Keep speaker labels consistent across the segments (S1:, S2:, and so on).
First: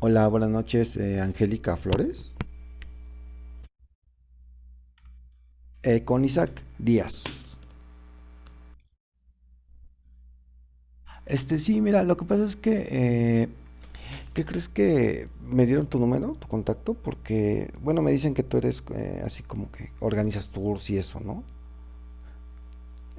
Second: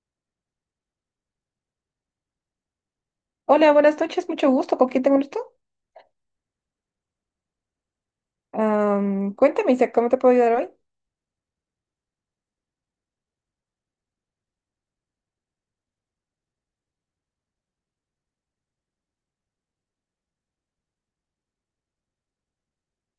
S1: Hola, buenas noches, Angélica Flores.
S2: Hola, buenas noches, mucho gusto. ¿Con quién tengo el gusto?
S1: Con Isaac Díaz.
S2: Cuéntame, Isa, ¿cómo te puedo ayudar hoy?
S1: Sí, mira, lo que pasa es que, eh, ¿qué crees que me dieron tu número, tu contacto? Porque, bueno, me dicen que tú eres así como que organizas tours y eso, ¿no?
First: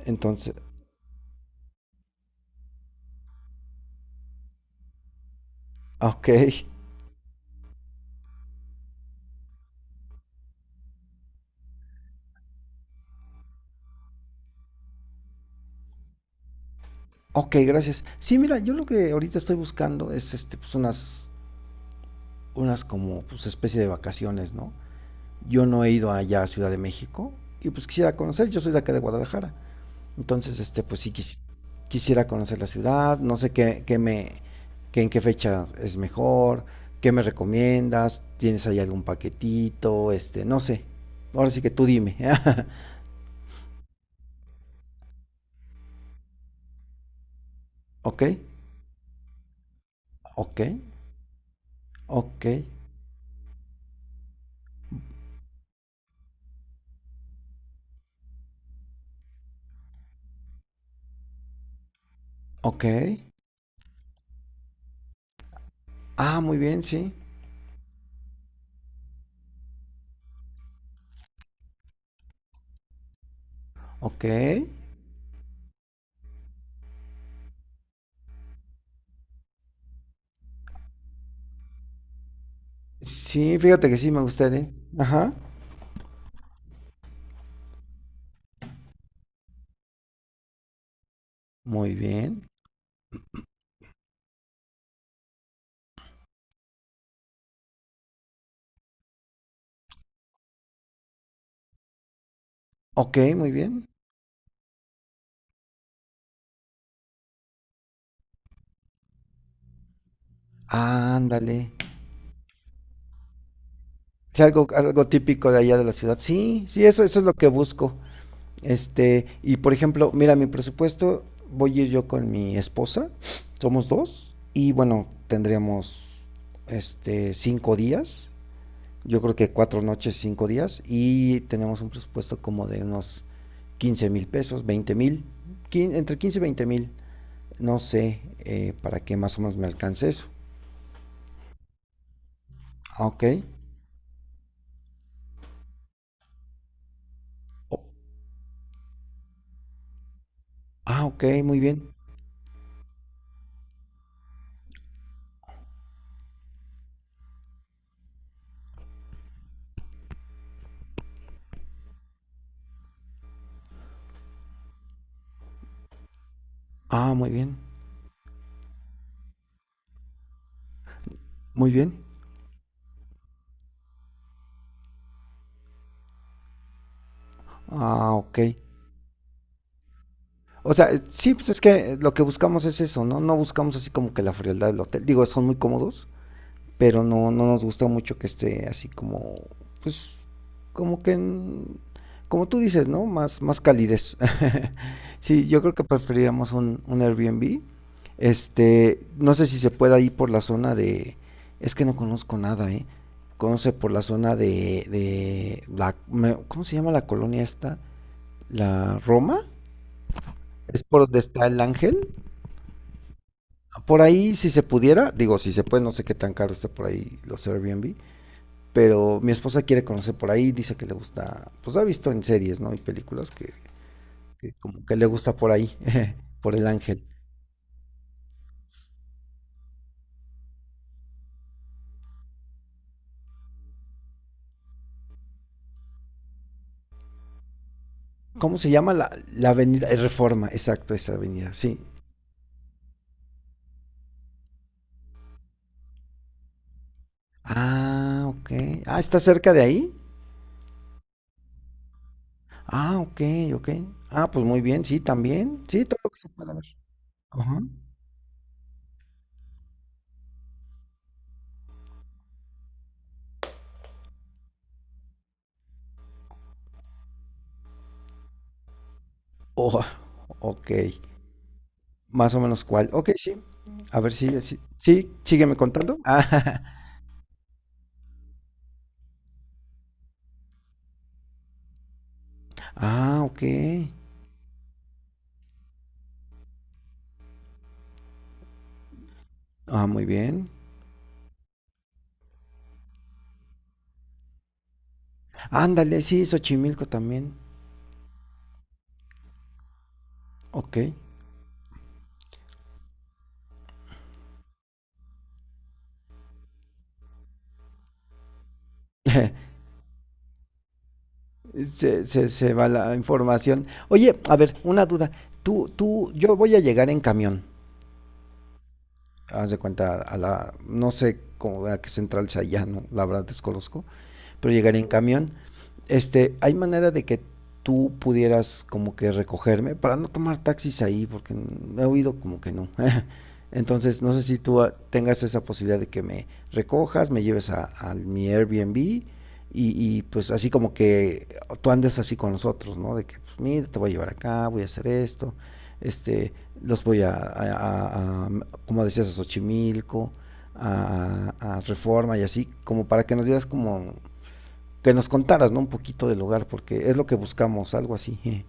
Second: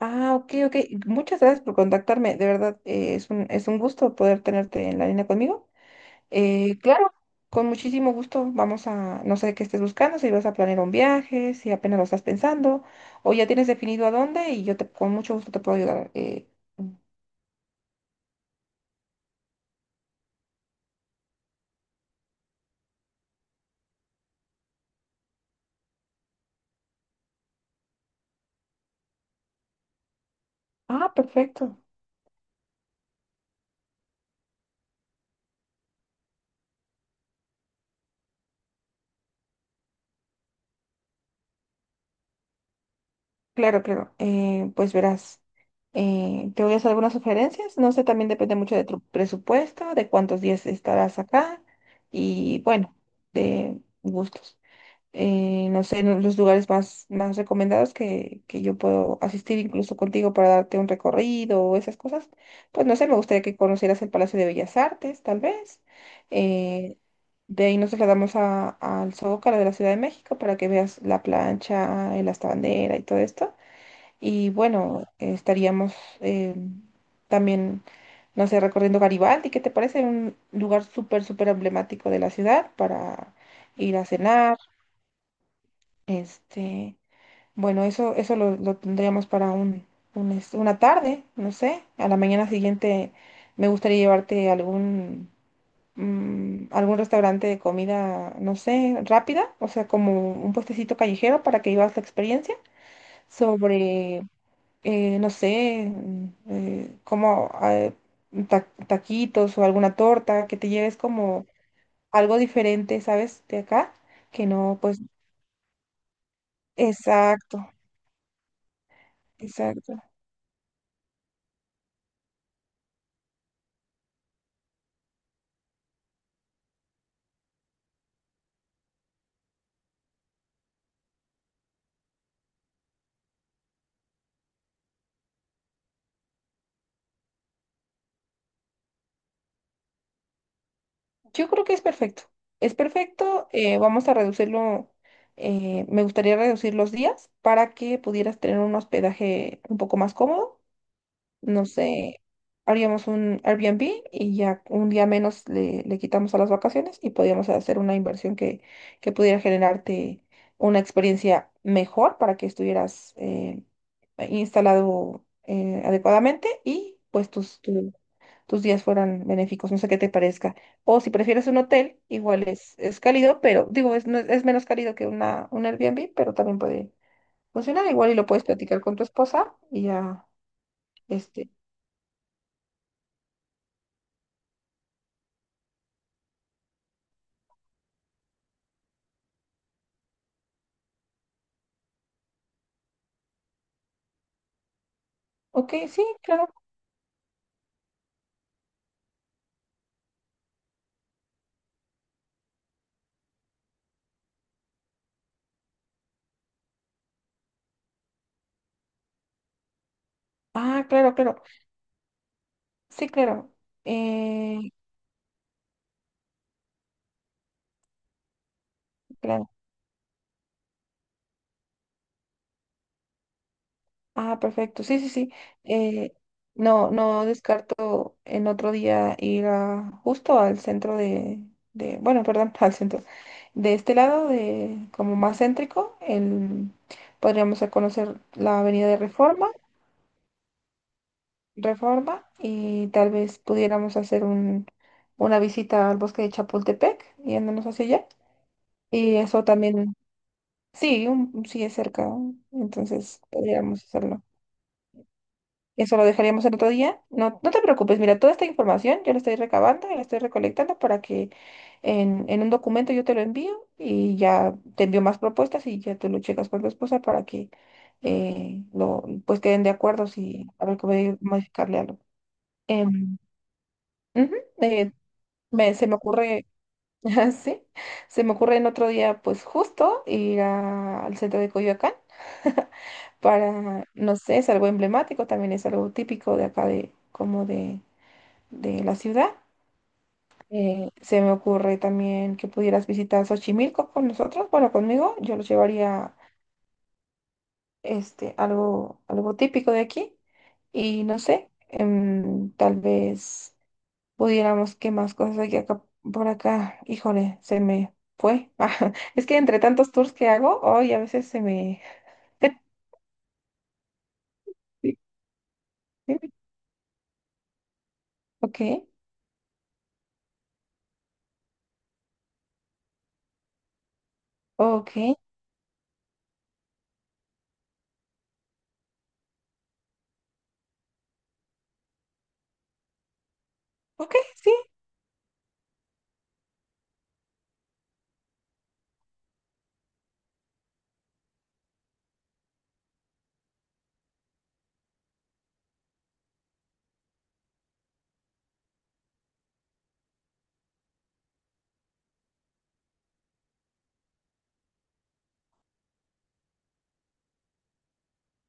S2: Ah, ok,
S1: Entonces,
S2: ok. Muchas gracias por contactarme. De verdad, es un gusto poder tenerte en la línea conmigo.
S1: ok,
S2: Claro, con muchísimo gusto. Vamos a, no sé qué estés buscando, si vas a planear un viaje, si apenas lo estás pensando, o ya tienes definido a dónde y yo te, con mucho gusto te puedo ayudar.
S1: ok, gracias. Sí, mira, yo lo que ahorita estoy buscando es, pues unas, unas como, pues especie de vacaciones, ¿no? Yo no he ido allá a Ciudad de México y pues quisiera conocer, yo soy de acá de Guadalajara. Entonces, pues sí
S2: Ah, perfecto.
S1: quisiera conocer la ciudad, no sé qué, qué me, qué en qué fecha es mejor, qué me recomiendas, tienes ahí algún paquetito, no sé. Ahora sí que tú dime.
S2: Claro, claro. Pues verás, te voy a hacer algunas sugerencias. No sé,
S1: Ok,
S2: también depende mucho de tu presupuesto, de cuántos
S1: ok,
S2: días estarás acá
S1: ok,
S2: y bueno, de gustos. No sé, los lugares más, más recomendados que yo puedo asistir incluso contigo para darte un recorrido o esas cosas.
S1: ok.
S2: Pues no sé, me gustaría que conocieras el Palacio de Bellas Artes, tal vez.
S1: Ah, muy bien,
S2: Eh,
S1: sí.
S2: de ahí nos trasladamos al Zócalo de la Ciudad de México para que veas la plancha, el hasta bandera y todo esto.
S1: Ok.
S2: Y bueno, estaríamos eh, también, no sé, recorriendo Garibaldi, ¿qué te parece? Un lugar súper, súper emblemático de la ciudad para
S1: Sí, fíjate que
S2: ir a
S1: sí me
S2: cenar.
S1: gustaría. Ajá.
S2: Este, bueno, eso lo tendríamos para un, una tarde, no sé.
S1: Muy
S2: A la
S1: bien.
S2: mañana siguiente me gustaría llevarte a algún, algún restaurante de comida, no sé, rápida, o sea, como un puestecito callejero para que vivas la experiencia
S1: Ok, muy bien.
S2: sobre no sé, eh, como eh, taquitos o alguna torta, que te lleves como
S1: Ándale.
S2: algo diferente, ¿sabes? De acá,
S1: Sí,
S2: que
S1: algo,
S2: no, pues,
S1: algo típico de allá de la ciudad. Sí, sí, eso es lo que
S2: exacto,
S1: busco. Y por
S2: exacto.
S1: ejemplo, mira, mi presupuesto, voy a ir yo con mi esposa, somos dos, y bueno, tendríamos este cinco días, yo creo que cuatro noches, cinco días, y tenemos un presupuesto como de unos 15 mil pesos, 20 mil, entre 15 y 20 mil, no sé, para que más o menos me alcance eso.
S2: Yo creo que es
S1: Ah, ok.
S2: perfecto, vamos a reducirlo, me gustaría reducir los días para
S1: O-
S2: que pudieras tener un hospedaje un poco más cómodo,
S1: ah, ok, muy
S2: no
S1: bien.
S2: sé, haríamos un Airbnb y ya un día menos le, le quitamos a las vacaciones y podíamos hacer una inversión que pudiera generarte una experiencia mejor para que estuvieras instalado adecuadamente y
S1: Ah, muy
S2: pues
S1: bien.
S2: tus, tus días fueran benéficos, no sé qué te parezca. O si prefieres un
S1: Muy
S2: hotel,
S1: bien.
S2: igual es cálido, pero digo, es, es menos cálido que una, un Airbnb, pero también puede funcionar
S1: Ah,
S2: igual y lo
S1: ok.
S2: puedes platicar con tu esposa y ya.
S1: O sea, sí,
S2: Este,
S1: pues es que lo que buscamos es eso, ¿no? No buscamos así como que la frialdad del hotel. Digo, son muy cómodos, pero no, no nos gusta mucho que esté así como, pues, como que, en- como tú dices, ¿no? Más, más calidez. Sí, yo creo
S2: ok,
S1: que
S2: sí, claro.
S1: preferiríamos un Airbnb. No sé si se pueda ir por la zona de, es que no conozco nada, ¿eh? Conoce por la zona de la, ¿cómo se llama la colonia esta? ¿La Roma? ¿Es
S2: Ah,
S1: por
S2: claro,
S1: donde
S2: claro.
S1: está el ángel?
S2: Sí, claro.
S1: Por ahí, si
S2: Eh,
S1: se pudiera, digo, si se puede, no sé qué tan caro esté por ahí los Airbnb, pero mi
S2: claro.
S1: esposa quiere conocer por ahí, dice que le gusta, pues ha visto en series, ¿no? Y películas
S2: Ah,
S1: que
S2: perfecto.
S1: como que
S2: Sí,
S1: le
S2: sí, sí.
S1: gusta por ahí,
S2: Eh,
S1: por el
S2: no,
S1: ángel.
S2: no descarto en otro día ir a, justo al centro de, bueno, perdón, al centro. De este lado, de como más céntrico, el, podríamos a conocer
S1: ¿Cómo
S2: la
S1: se
S2: Avenida
S1: llama
S2: de
S1: la,
S2: Reforma,
S1: la avenida? Reforma, exacto, esa avenida, sí.
S2: Reforma, y tal vez pudiéramos hacer un, una visita al bosque de Chapultepec, yéndonos hacia allá.
S1: Ah, ok. Ah,
S2: Y
S1: ¿está
S2: eso
S1: cerca de ahí?
S2: también. Sí, sí es cerca,
S1: Ah, ok,
S2: entonces
S1: ok.
S2: podríamos hacerlo.
S1: Ah, pues muy bien, sí, también. Sí,
S2: Eso
S1: todo
S2: lo
S1: lo que se
S2: dejaríamos
S1: pueda
S2: el
S1: ver.
S2: otro día. No, no
S1: Ajá.
S2: te preocupes, mira, toda esta información yo la estoy recabando, la estoy recolectando para que en un documento yo te lo envío y ya te envío más propuestas y ya tú lo checas con tu esposa para que lo, pues queden de
S1: Oh,
S2: acuerdo si a
S1: ok.
S2: ver cómo hay que modificarle algo.
S1: Más o menos cuál. Ok,
S2: Em,
S1: sí. A ver
S2: ujú,
S1: si,
S2: eh,
S1: sí, sígueme
S2: se me
S1: contando.
S2: ocurre Sí, se me ocurre en otro día, pues justo ir al centro de Coyoacán
S1: Ah, ah, ok.
S2: para, no sé, es algo emblemático, también es algo típico de acá de, como de la ciudad.
S1: Ah, muy bien.
S2: Se me ocurre también que pudieras visitar Xochimilco con nosotros, bueno, conmigo, yo los
S1: Ándale,
S2: llevaría.
S1: sí, Xochimilco también.
S2: Este, algo, algo típico de aquí
S1: Ok.
S2: y no sé, tal vez pudiéramos, ¿qué más cosas hay acá por acá? Híjole, se me fue. Ajá. Es que entre tantos tours que hago, hoy a veces se me...
S1: Se va la información. Oye, a ver, una
S2: Sí.
S1: duda.
S2: Sí.
S1: Yo voy a llegar en camión.
S2: Ok,
S1: Haz de cuenta a la, no sé cómo, a qué central sea allá, no, la verdad desconozco. Pero llegaría en
S2: ok,
S1: camión. ¿Hay manera de que tú pudieras como que recogerme para no tomar taxis ahí? Porque he oído como que no. Entonces, no
S2: ok,
S1: sé si
S2: sí.
S1: tú tengas esa posibilidad de que me recojas, me lleves a mi Airbnb y, pues así como que tú andes así con nosotros, ¿no? De que, pues mira, te voy a llevar acá, voy a hacer esto, este, los voy a, a- como decías, a Xochimilco, a Reforma y así, como para que nos dieras como que nos contaras, ¿no? Un poquito del hogar, porque es lo que buscamos, algo así.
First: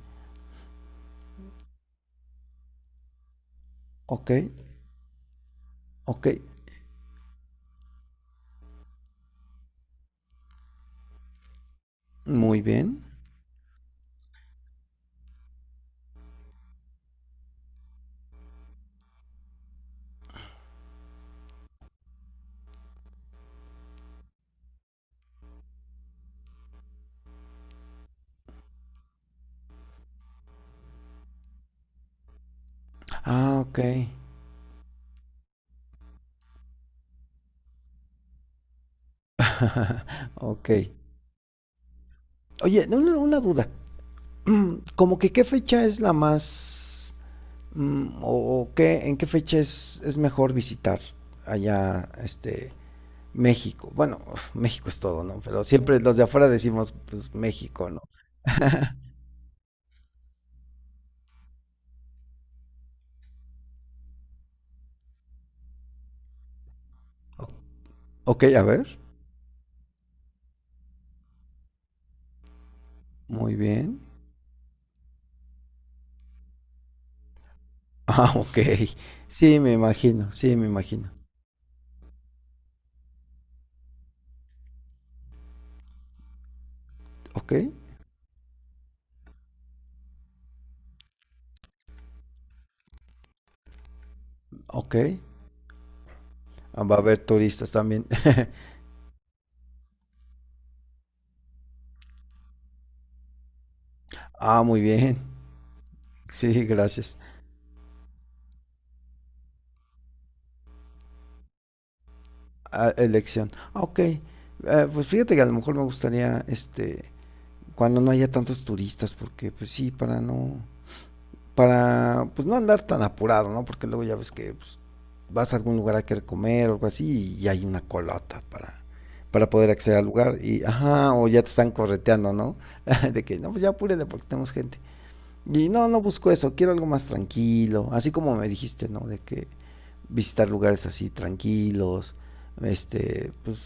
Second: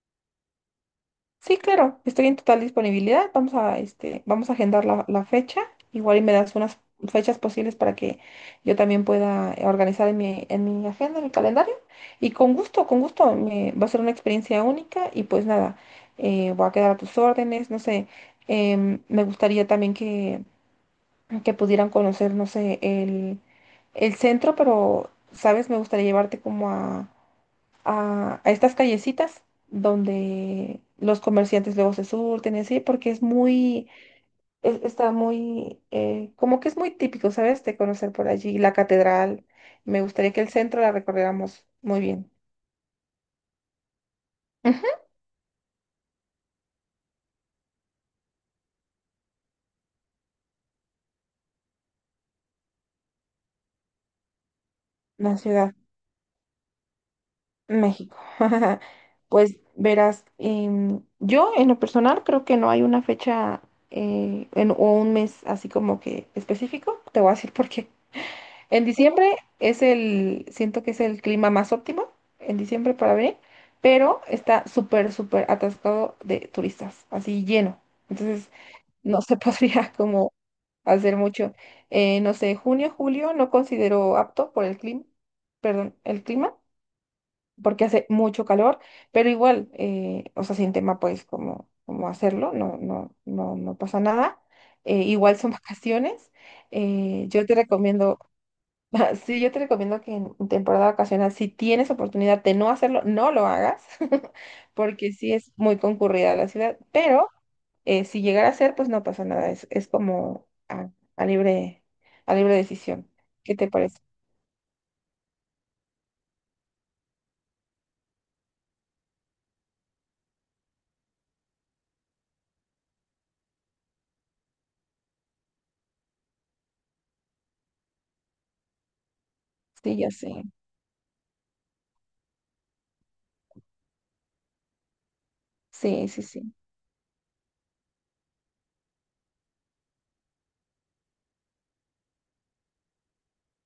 S2: Sí, claro, estoy en total disponibilidad. Vamos a, este,
S1: Ok,
S2: vamos a agendar la, la fecha. Igual y
S1: ok,
S2: me das unas fechas posibles para que yo también pueda organizar en mi agenda, en mi calendario. Y
S1: muy
S2: con
S1: bien.
S2: gusto, me, va a ser una experiencia única y pues nada, voy a quedar a tus órdenes, no sé, me gustaría también que pudieran conocer, no sé, el centro, pero, ¿sabes? Me gustaría llevarte como a estas callecitas donde los comerciantes luego se surten, y así, porque es
S1: Ah, ok.
S2: muy, está muy, como que es muy típico, ¿sabes? De conocer por allí la catedral. Me gustaría que el
S1: ok.
S2: centro la recorriéramos muy bien.
S1: Oye, una duda.
S2: Ujú.
S1: Como que qué fecha es la más... o qué, en qué fecha es mejor visitar allá, México? Bueno, México es todo,
S2: La
S1: ¿no? Pero
S2: ciudad,
S1: siempre los de afuera decimos, pues, México, ¿no?
S2: México. Pues verás, yo en lo personal creo que no hay una fecha o un mes así como que específico. Te voy a decir por qué.
S1: Ok, a
S2: En
S1: ver.
S2: diciembre es el, siento que es el clima más óptimo en diciembre para venir,
S1: Muy bien.
S2: pero está súper, súper atascado de turistas, así lleno.
S1: Ah,
S2: Entonces
S1: ok.
S2: no se
S1: Sí, me
S2: podría como
S1: imagino, sí, me imagino.
S2: hacer mucho. No sé, junio, julio no considero apto por el clima, perdón, el clima,
S1: Ok,
S2: porque hace mucho calor, pero igual, o sea, sin tema pues como, como hacerlo, no, no, no, no pasa nada.
S1: ok.
S2: Igual son vacaciones.
S1: Ah, va a haber
S2: Yo te
S1: turistas también.
S2: recomiendo Sí, yo te recomiendo que en temporada vacacional, si tienes oportunidad de no hacerlo, no lo hagas,
S1: Ah, muy
S2: porque
S1: bien.
S2: sí es muy concurrida la
S1: Sí,
S2: ciudad,
S1: gracias.
S2: pero si llegara a ser, pues no pasa nada, es como a libre, a libre
S1: Ah,
S2: decisión.
S1: elección.
S2: ¿Qué te
S1: Ah, ok.
S2: parece?
S1: Pues fíjate que a lo mejor me gustaría, cuando no haya tantos turistas, porque pues sí, para no... para pues no andar tan apurado, ¿no? Porque luego ya ves que pues, vas a algún lugar a querer comer o algo así y hay una colota para poder
S2: Sí,
S1: acceder al
S2: ya sé.
S1: lugar y ajá, o ya te están correteando, ¿no? De que no, pues ya apúrele porque tenemos gente. Y no, no
S2: Sí, sí,
S1: busco
S2: sí.
S1: eso, quiero algo más tranquilo, así como me dijiste, ¿no? De que visitar lugares así tranquilos, pues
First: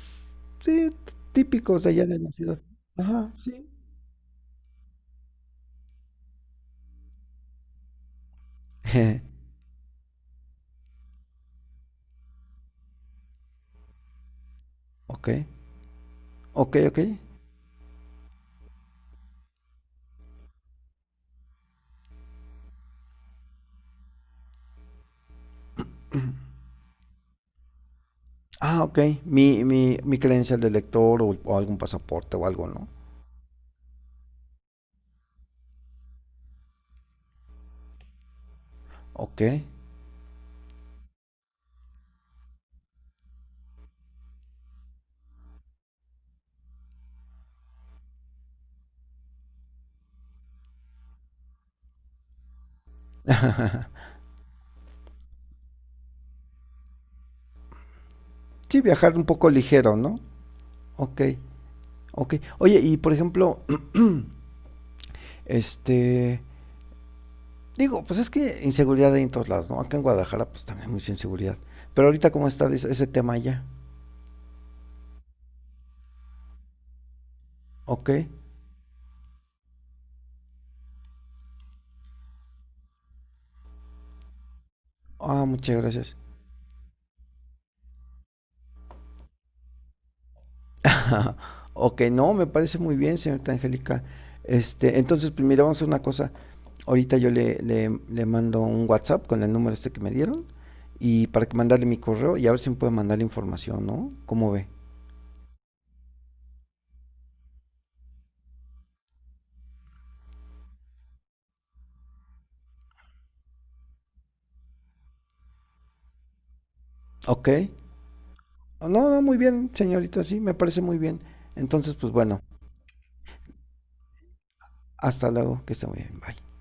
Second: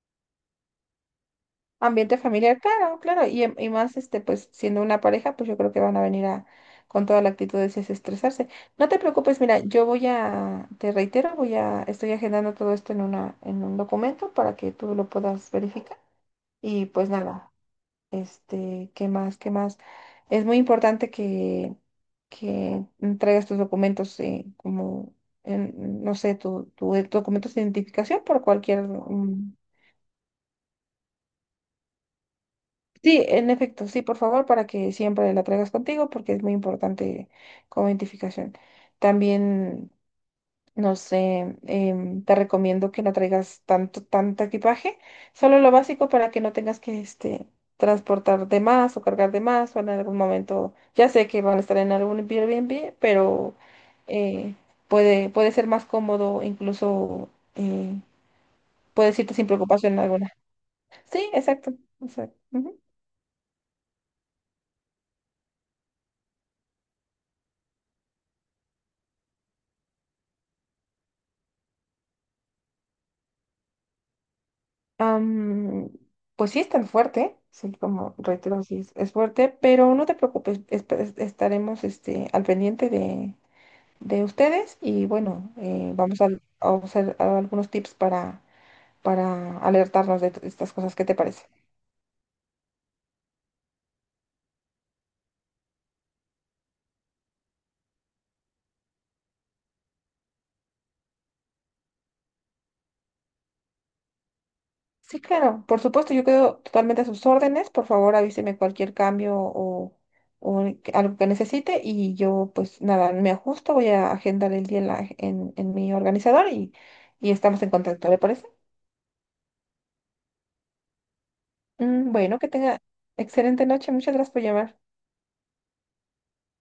S1: sí, típicos de allá
S2: Ambiente
S1: de la ciudad.
S2: familiar, claro, claro.
S1: Ajá,
S2: Y,
S1: sí.
S2: y más, este, pues siendo una pareja, pues yo creo que van a venir a, con toda la actitud de desestresarse. No te preocupes, mira, yo voy a, te reitero, voy a, estoy agendando todo esto en una, en un documento para que tú lo
S1: Ok,
S2: puedas verificar.
S1: ok,
S2: Y
S1: ok.
S2: pues nada, este, ¿qué más? ¿Qué más? Es muy importante que traigas tus documentos, como, no sé, tu documentos de identificación por
S1: Ah,
S2: cualquier.
S1: ok.
S2: Ujú.
S1: Mi credencial de lector o algún pasaporte o algo, ¿no?
S2: Sí, en efecto, sí, por favor, para que siempre la traigas contigo porque es muy importante como identificación.
S1: Ok.
S2: También, no sé, te recomiendo que no traigas tanto, tanto equipaje, solo lo básico para que no tengas que este, transportar de más o cargar de más o en algún momento, ya sé que van a estar en algún Airbnb, pero eh, puede, puede ser más cómodo, incluso
S1: Sí, viajar
S2: puedes
S1: un
S2: irte sin
S1: poco ligero,
S2: preocupación
S1: ¿no?
S2: alguna.
S1: Ok,
S2: Sí, exacto,
S1: ok.
S2: exacto.
S1: Oye,
S2: Ujú.
S1: y por ejemplo, este, digo, pues es que inseguridad hay en todos lados, ¿no? Acá en Guadalajara, pues también hay mucha inseguridad. Pero ahorita, ¿cómo está ese tema ya?
S2: Am, pues sí es tan fuerte, sí,
S1: Ok.
S2: como reitero, sí es fuerte, pero no te preocupes, estaremos este, al pendiente de ustedes y
S1: Ah,
S2: bueno,
S1: muchas gracias.
S2: vamos a usar algunos tips para alertarnos de estas cosas, ¿qué te parece?
S1: Ok, no, me parece muy bien, señorita Angélica. Entonces, pues mira, vamos a hacer una cosa. Ahorita yo le mando un WhatsApp con el número este que me dieron y para que mandarle mi correo y a ver si me puede mandar la información, ¿no? ¿Cómo ve?
S2: Sí, claro, por supuesto, yo quedo totalmente a sus órdenes, por favor avíseme cualquier cambio o algo que necesite y yo pues nada, me ajusto, voy a agendar el día en, en mi organizador y
S1: Ok.
S2: estamos en contacto, ¿le parece?
S1: No, no, muy bien, señorita, sí, me parece muy bien. Entonces, pues
S2: Bueno,
S1: bueno,
S2: que tenga excelente noche. Muchas gracias por llamar.
S1: hasta luego, que esté muy bien, bye.